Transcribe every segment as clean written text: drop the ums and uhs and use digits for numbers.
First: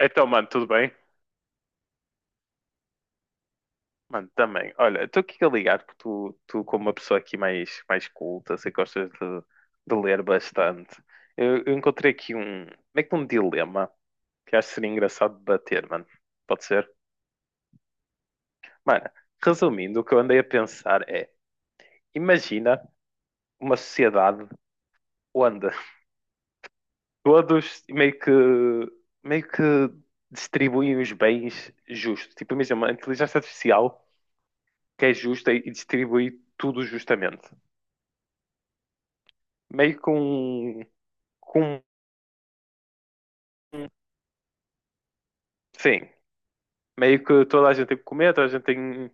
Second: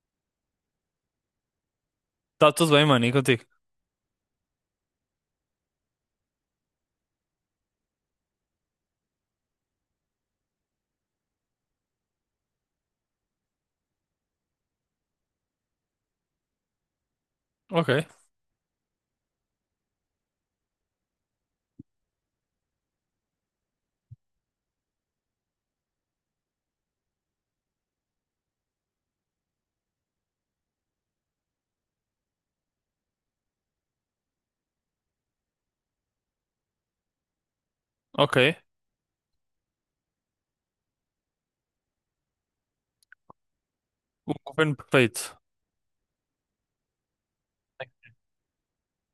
Então, mano, tudo bem? Tá tudo bem, mano, e contigo? Mano, também. Olha, estou aqui a ligar que tu, como uma pessoa aqui mais, mais culta, sei que gostas de ler bastante. Eu encontrei aqui um, como é que um dilema que acho que seria engraçado debater, mano. Pode ser? Ok, Mano, resumindo, o que eu andei a pensar é, imagina uma sociedade onde todos meio que distribuem os bens justos. Tipo, imagina uma inteligência artificial que é justa e distribui tudo justamente. ok. meio com, com O governo perfeito. sim, meio que toda a gente tem que comer, toda a gente tem,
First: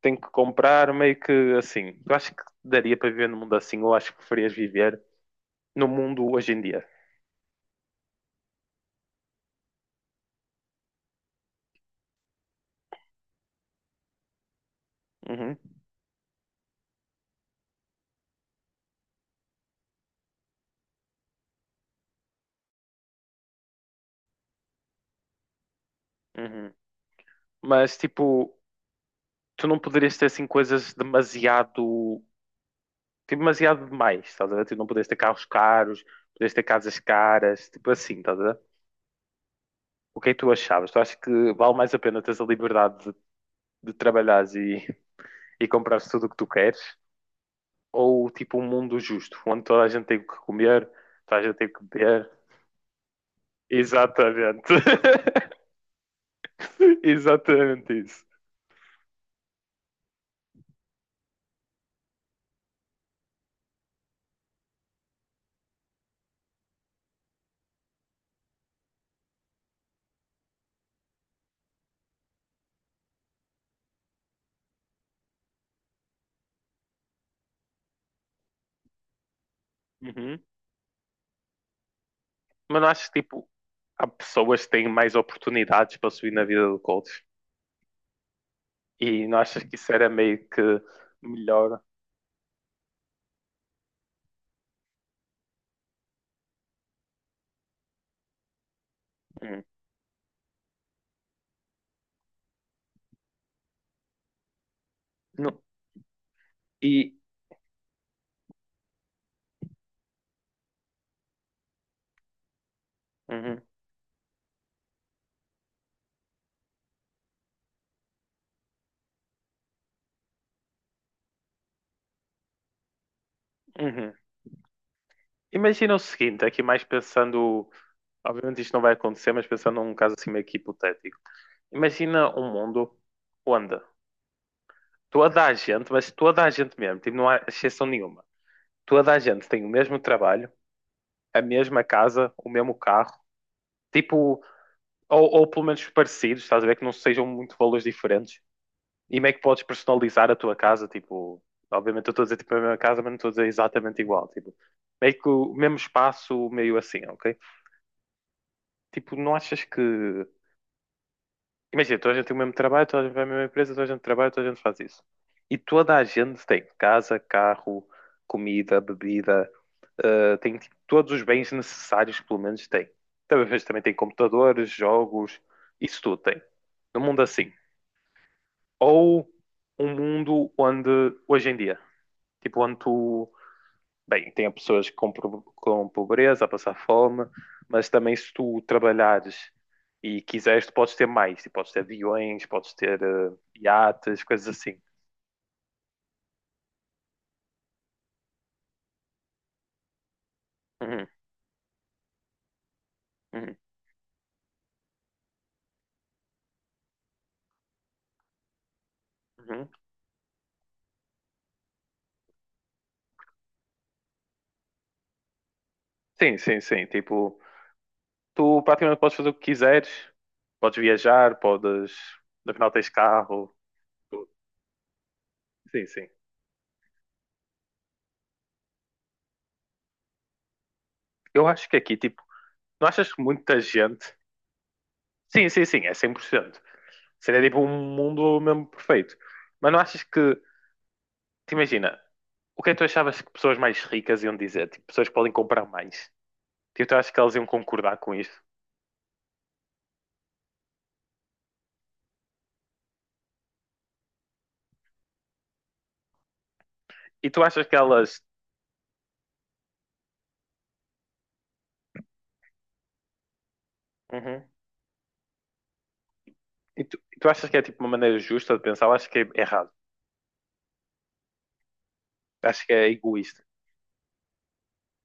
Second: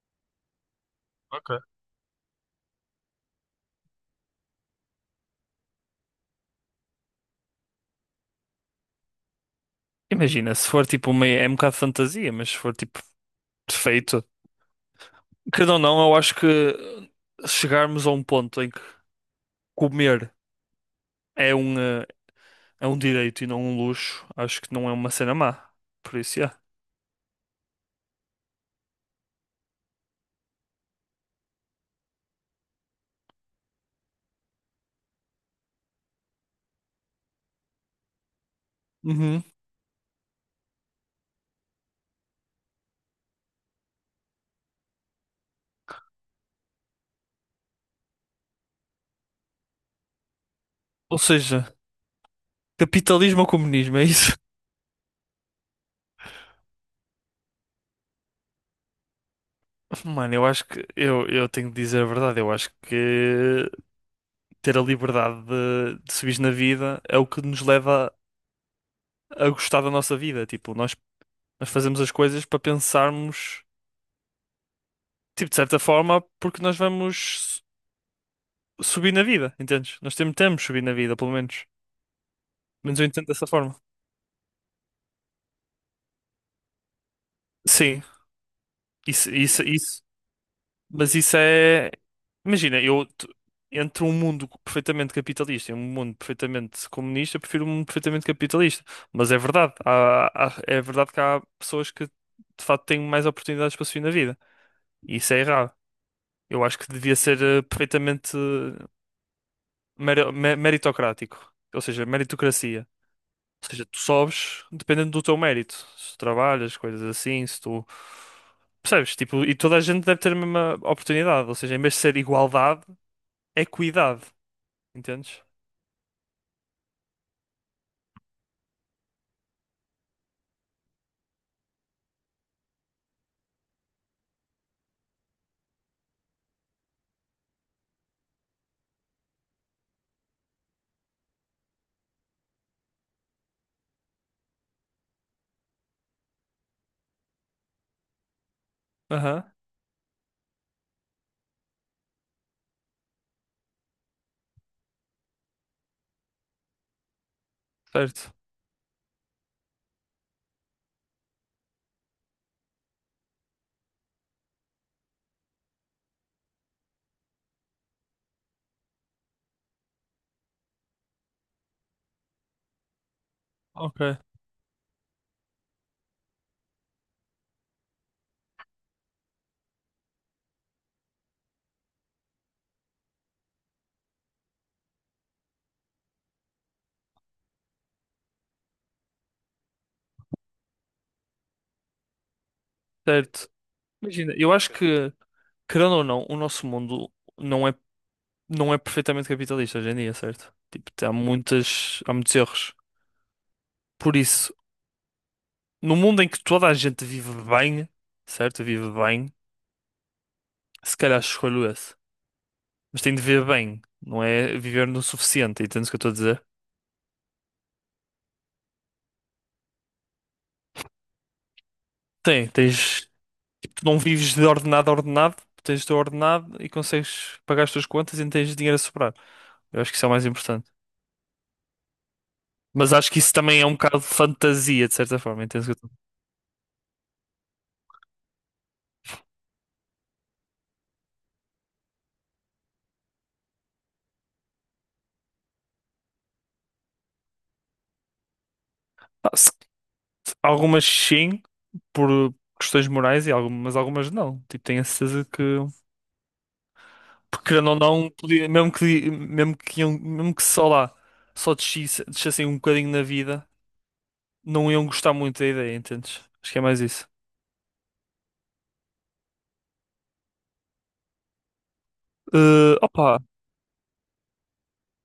tem que comprar, meio que Ok. assim. Eu acho que daria para viver num mundo assim, ou acho que preferias viver no mundo hoje em dia. Imagina, se for tipo uma. É um bocado de fantasia, mas se for tipo perfeito. Uhum, Querendo ou não, eu acho que chegarmos a um ponto em que comer é um, é um direito e não um luxo, acho que não é uma cena má. Por isso, é. uhum. Mas tipo, tu não poderias ter assim coisas demasiado, tipo, demasiado demais, estás a ver? Tu não poderias ter carros caros, poderias ter casas caras, tipo assim, estás a ver? Uhum. O que é que tu achavas? Tu achas que vale mais a pena teres a liberdade de trabalhares e comprares tudo o que tu queres? Ou tipo um mundo justo, onde toda a gente tem o que comer, Ou toda a gente tem o seja, que beber. capitalismo ou comunismo, é isso? Exatamente. Exatamente isso. Mano, eu acho que. Eu tenho de dizer a verdade, eu acho que ter a liberdade de subir na vida é o que nos leva a gostar da nossa vida. Tipo, nós fazemos as coisas para pensarmos, tipo, de certa forma, porque nós vamos subir na vida, entendes? Nós temos, Uhum. temos subir na vida, pelo menos. Mas não Menos eu achas que entendo dessa tipo, forma. há pessoas que têm mais oportunidades para subir na vida do coach? Sim, E isso, não achas isso, que isso isso. era meio que Mas isso melhor? é. Imagina, entre um mundo perfeitamente capitalista e um mundo perfeitamente comunista, eu prefiro um mundo perfeitamente capitalista. Mas é Hum. verdade, é verdade que há pessoas que de facto têm mais oportunidades para subir na vida. E isso é Não. errado. Eu acho que E devia ser perfeitamente meritocrático, ou seja, meritocracia. uhum, Ou seja, tu sobes dependendo do teu mérito. Se tu trabalhas, coisas assim, se tu. Percebes? Tipo, e toda a gente deve ter a mesma oportunidade. Ou seja, em vez de ser igualdade, é uhum. equidade. Entendes? Imagina o seguinte, aqui mais pensando. Obviamente isto não vai acontecer, mas pensando num caso assim meio que hipotético. Imagina um mundo onde toda a gente, mas toda a gente mesmo, tipo, não há exceção nenhuma. Toda a gente tem o mesmo trabalho, a mesma casa, o mesmo carro, tipo, ou pelo menos parecidos, estás a ver que não sejam muito valores diferentes. E meio que Aham, podes personalizar a tua casa? Tipo, obviamente eu estou a dizer tipo a mesma casa, mas não estou a dizer exatamente igual. Tipo, meio que o mesmo espaço, meio assim, ok? certo. Tipo, não achas que. Imagina, toda a gente tem o mesmo trabalho, toda a gente vai à mesma empresa, toda a gente trabalha, toda a gente faz isso. E toda a gente tem casa, carro, comida, bebida, tem tipo, todos os bens necessários, pelo menos tem. Talvez também tem Ok, computadores, jogos, isso tudo tem. Num mundo assim. Ou um mundo onde, hoje em dia, tipo, onde tu. Bem, tem pessoas com, com pobreza, a passar fome, mas também se tu trabalhares e quiseres, tu podes ter mais. Tu podes ter aviões, podes ter certo. iates, Imagina, coisas eu acho assim. que, querendo ou não, o nosso mundo não é, não é perfeitamente capitalista hoje em dia, certo? Tipo, Uhum, há muitas, há muitos erros. uhum, Por isso, no mundo em que toda a gente vive bem, certo? Vive bem. uhum. Se calhar escolho esse. Mas tem de ver bem, não é viver no suficiente, entendes o que eu estou a Sim, dizer? sim, sim. Tipo, tu praticamente podes fazer o que quiseres. Podes viajar, podes... Tem, No final tens tens. carro. Tu não Tudo. vives de ordenado a ordenado, tu tens Sim, de sim. ordenado e consegues pagar as tuas contas e não tens dinheiro a sobrar. Eu acho que isso é o mais importante. Eu acho que aqui, tipo, não Mas acho achas que que isso muita também é um bocado de gente... fantasia, de certa forma, Sim, sim, entendes o que sim, eu estou é cem por cento. Seria tipo um mundo mesmo perfeito. Mas não achas que... Te imagina... O que é que tu achavas que pessoas mais ricas iam dizer? Tipo, pessoas que podem comprar mais. Tipo, tu achas que elas iam concordar com isso? a dizer? Algumas sim, por questões morais, e algumas, mas algumas não. Tipo, tenho a certeza que. E tu Porque achas querendo que ou não, elas. podia, mesmo que só lá, descessem um bocadinho na vida. Uhum. Não iam gostar muito da ideia, entendes? Acho que é mais E tu, isso. e tu achas que é tipo uma maneira justa de pensar? Eu acho que é errado. Acho que Eh, é opa, egoísta.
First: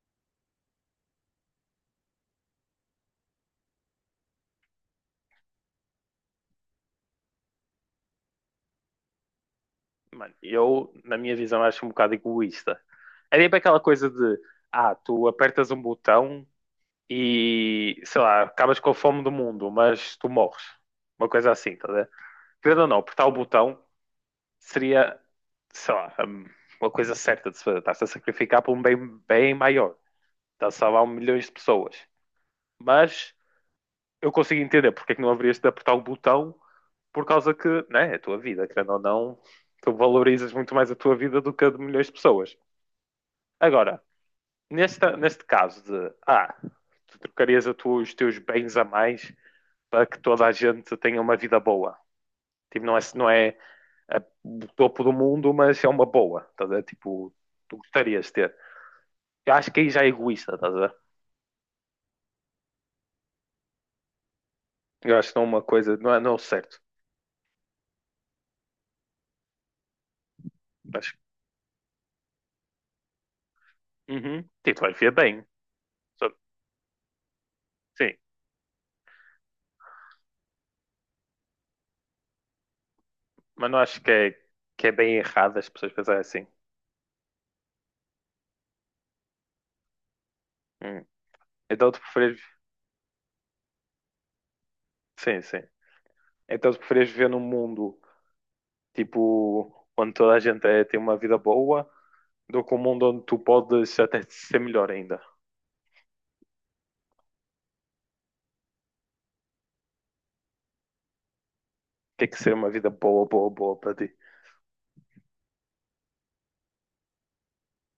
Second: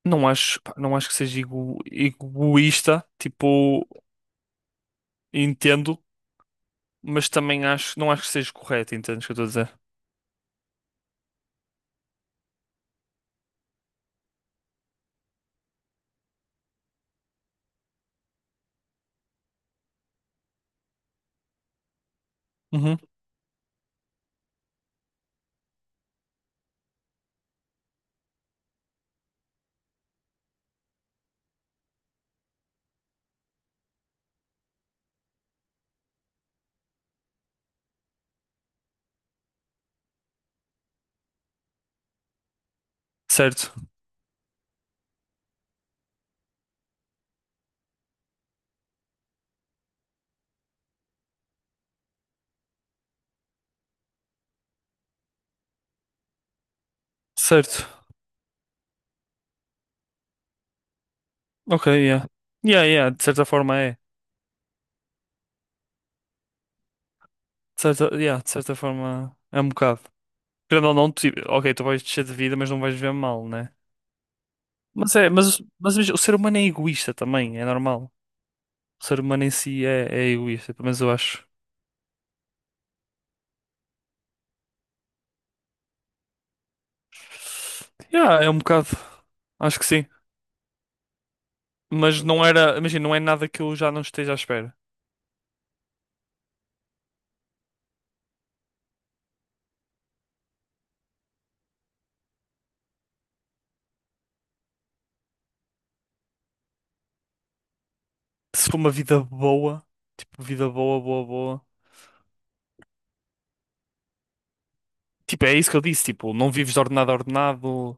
não acho, pá, não acho que seja egoísta, tipo, entendo, mas também acho, não acho que seja correto, entendes o que eu estou a dizer? Mano, eu, na minha visão, acho um bocado egoísta. É tipo aquela coisa de. Ah, tu apertas um botão e. Sei lá, acabas com a fome do mundo, mas tu morres. Uma coisa assim, tá a ver? Querendo ou Uhum. não, apertar o botão seria, sei lá, uma coisa certa de se fazer. Estás a sacrificar por um bem, bem maior. Estás a salvar milhões de pessoas. Mas eu consigo entender porque é que não haverias de apertar o botão por causa que, né, é a tua vida, querendo ou não, tu valorizas muito mais a tua vida do que a de milhões de pessoas. Certo, Agora, neste caso de, tu trocarias a os teus bens a mais para que toda a gente tenha uma vida boa. Tipo, não é é do topo do mundo, mas é uma boa, estás a ver? Tipo, tu certo. gostarias de ter. Eu acho que aí já é egoísta, estás a ver? Ok, yeah. Yeah, yeah, de certa forma é. Eu acho que não é uma coisa, não é certo. De certa, yeah, de certa forma é um bocado. Querendo ou não, Mas, tipo, ok, tu vais descer de vida, mas não vais viver mal, né? uhum, tipo, vai ver Mas é, bem. mas, mas, mas o Só- ser humano é egoísta também, é normal. Sim, O ser humano em si é egoísta, pelo menos eu acho. mas não acho que é bem errado as pessoas pensarem assim. Yeah, é um bocado. Acho que sim. Hum. Então tu Mas preferes, não era. Imagina, não é nada que eu já não esteja à espera. sim, sim. Então tu preferes viver num mundo, tipo, onde toda a gente tem uma vida boa, do que um mundo onde tu podes até ser melhor ainda. Se for uma vida boa, tipo, vida boa, boa, boa. Tem que ser uma vida boa, boa, boa para ti. Tipo, é isso que eu disse, tipo, não vives de ordenado a ordenado,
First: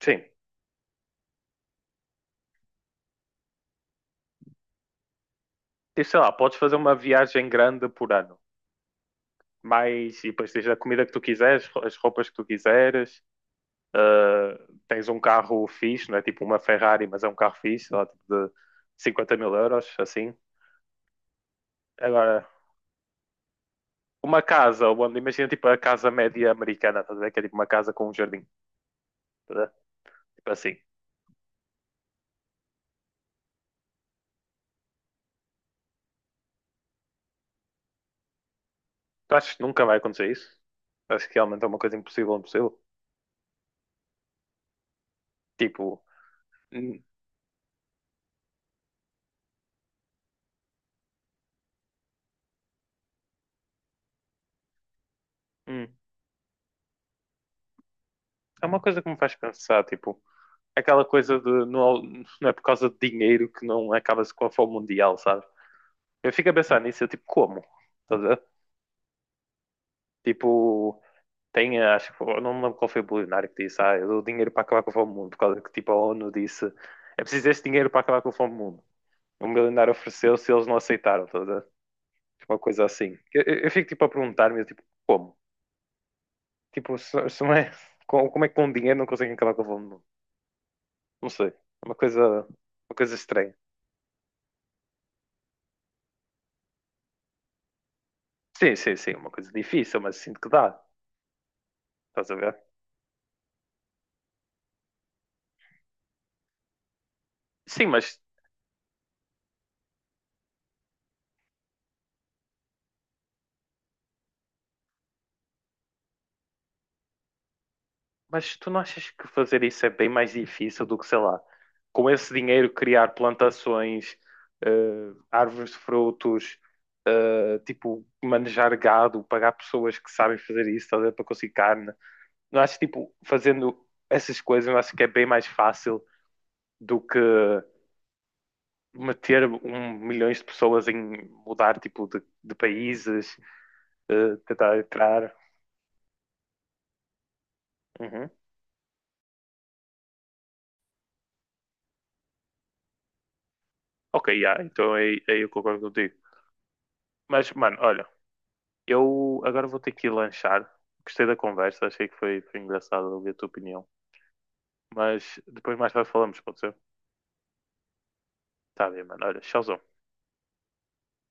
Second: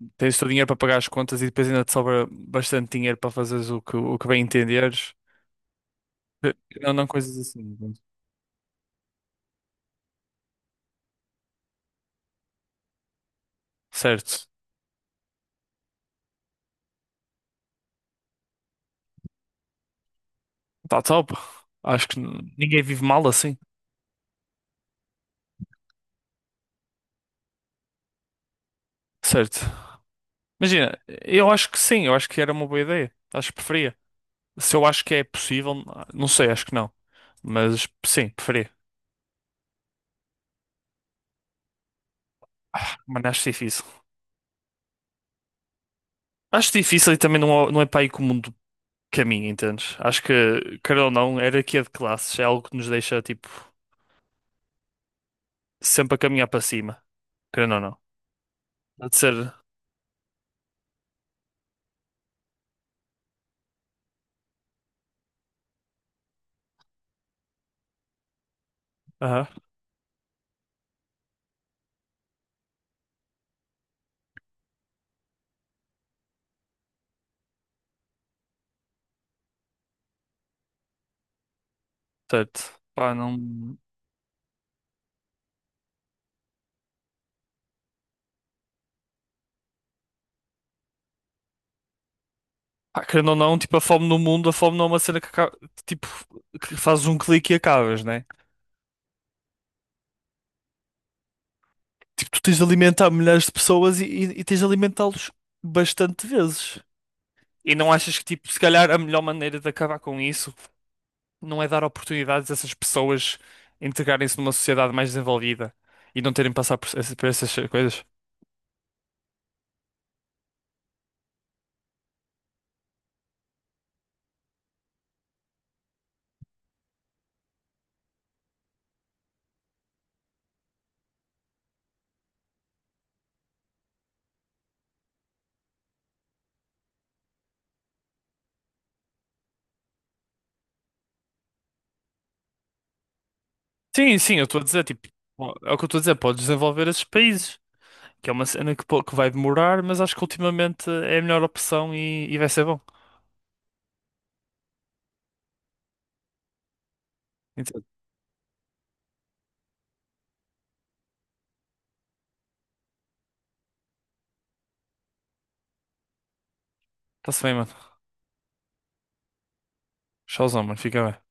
Sim. tens o teu dinheiro para pagar as contas e depois ainda te sobra bastante dinheiro para fazeres o que bem entenderes. E sei lá, Eh, podes fazer Não, uma não coisas viagem assim, grande pronto. por ano. Mas, e depois tens a comida que tu quiseres, as roupas que tu quiseres, Certo. uh, tens um carro fixe, não é tipo uma Ferrari, mas é um carro fixe, sei lá, tipo de 50 mil euros, assim. Tá top. Acho que Agora, ninguém vive mal assim. uma casa, onde, imagina tipo a casa média americana, estás a ver? Que é tipo uma casa com um jardim, tá a ver? Certo. Tipo assim. Imagina, eu acho que sim, eu acho que era uma boa ideia. Acho que preferia. Se eu acho que é possível, não sei, acho que não. Mas sim, preferia. Tu achas que nunca vai acontecer isso? Acho que realmente é uma coisa impossível, impossível. Mas acho difícil. Tipo, Acho hum, difícil e também não é para aí que o mundo caminha, entendes? Acho que, quer ou não, hierarquia de classes é algo que nos deixa, tipo, hum, sempre a caminhar para cima. Querendo ou não. é uma coisa que me Pode faz ser. pensar, tipo, aquela coisa de não, não é por causa de dinheiro que não acaba-se com a fome mundial, sabe? Eu fico a pensar nisso, eu tipo, como? Estás a ver? Aham. Tipo, tem, acho que, não me lembro qual foi o bilionário que disse, ah, eu dou dinheiro para acabar com a fome do mundo, por causa que, tipo, a ONU disse, é preciso este dinheiro para acabar com a fome do mundo. O milionário ofereceu-se e eles não aceitaram, estás a ver? Uma Certo. coisa Pá, assim. Eu, eu não. fico, tipo, a perguntar-me, eu, tipo, como? Tipo, se não é, como é que com dinheiro não conseguem acabar com a fome? Não, não sei. É uma coisa, uma Pá, coisa querendo ou estranha. não, tipo, a fome no mundo, a fome não é uma cena que acaba, tipo, que fazes um clique e acabas, né? Sim, sim, sim, uma coisa difícil, mas sinto que dá. Estás Tipo, a tu ver? tens de alimentar milhares de pessoas e tens de alimentá-los bastante vezes. E Sim, não achas que, tipo, se calhar a melhor maneira de acabar com isso não é dar oportunidades a essas pessoas integrarem-se numa sociedade mais desenvolvida e não terem de passar por, por essas coisas? mas tu não achas que fazer isso é bem mais difícil do que, sei lá, com esse dinheiro criar plantações, eh, árvores de frutos, tipo, manejar gado, pagar pessoas que sabem fazer isso, estás a ver, para conseguir carne. Não acho, tipo, fazendo essas coisas, eu acho que é bem mais fácil do que meter um milhões de pessoas em mudar tipo de países, Sim, sim, eu estou a tentar dizer, tipo, entrar. é o que eu estou a dizer, podes desenvolver esses países, que Uhum. é uma cena que, que vai demorar, mas acho que ultimamente é a melhor opção e vai ser bom. Ok, yeah, então aí eu concordo contigo. Mas, mano, Então, olha, eu agora vou ter que ir lanchar. Gostei da conversa, achei que foi engraçado ouvir a tua opinião. Mas depois mais tarde falamos, pode ser? tá se bem, mano. Tá bem, mano. Olha, tchauzão. Tchauzão, mano. Fica bem.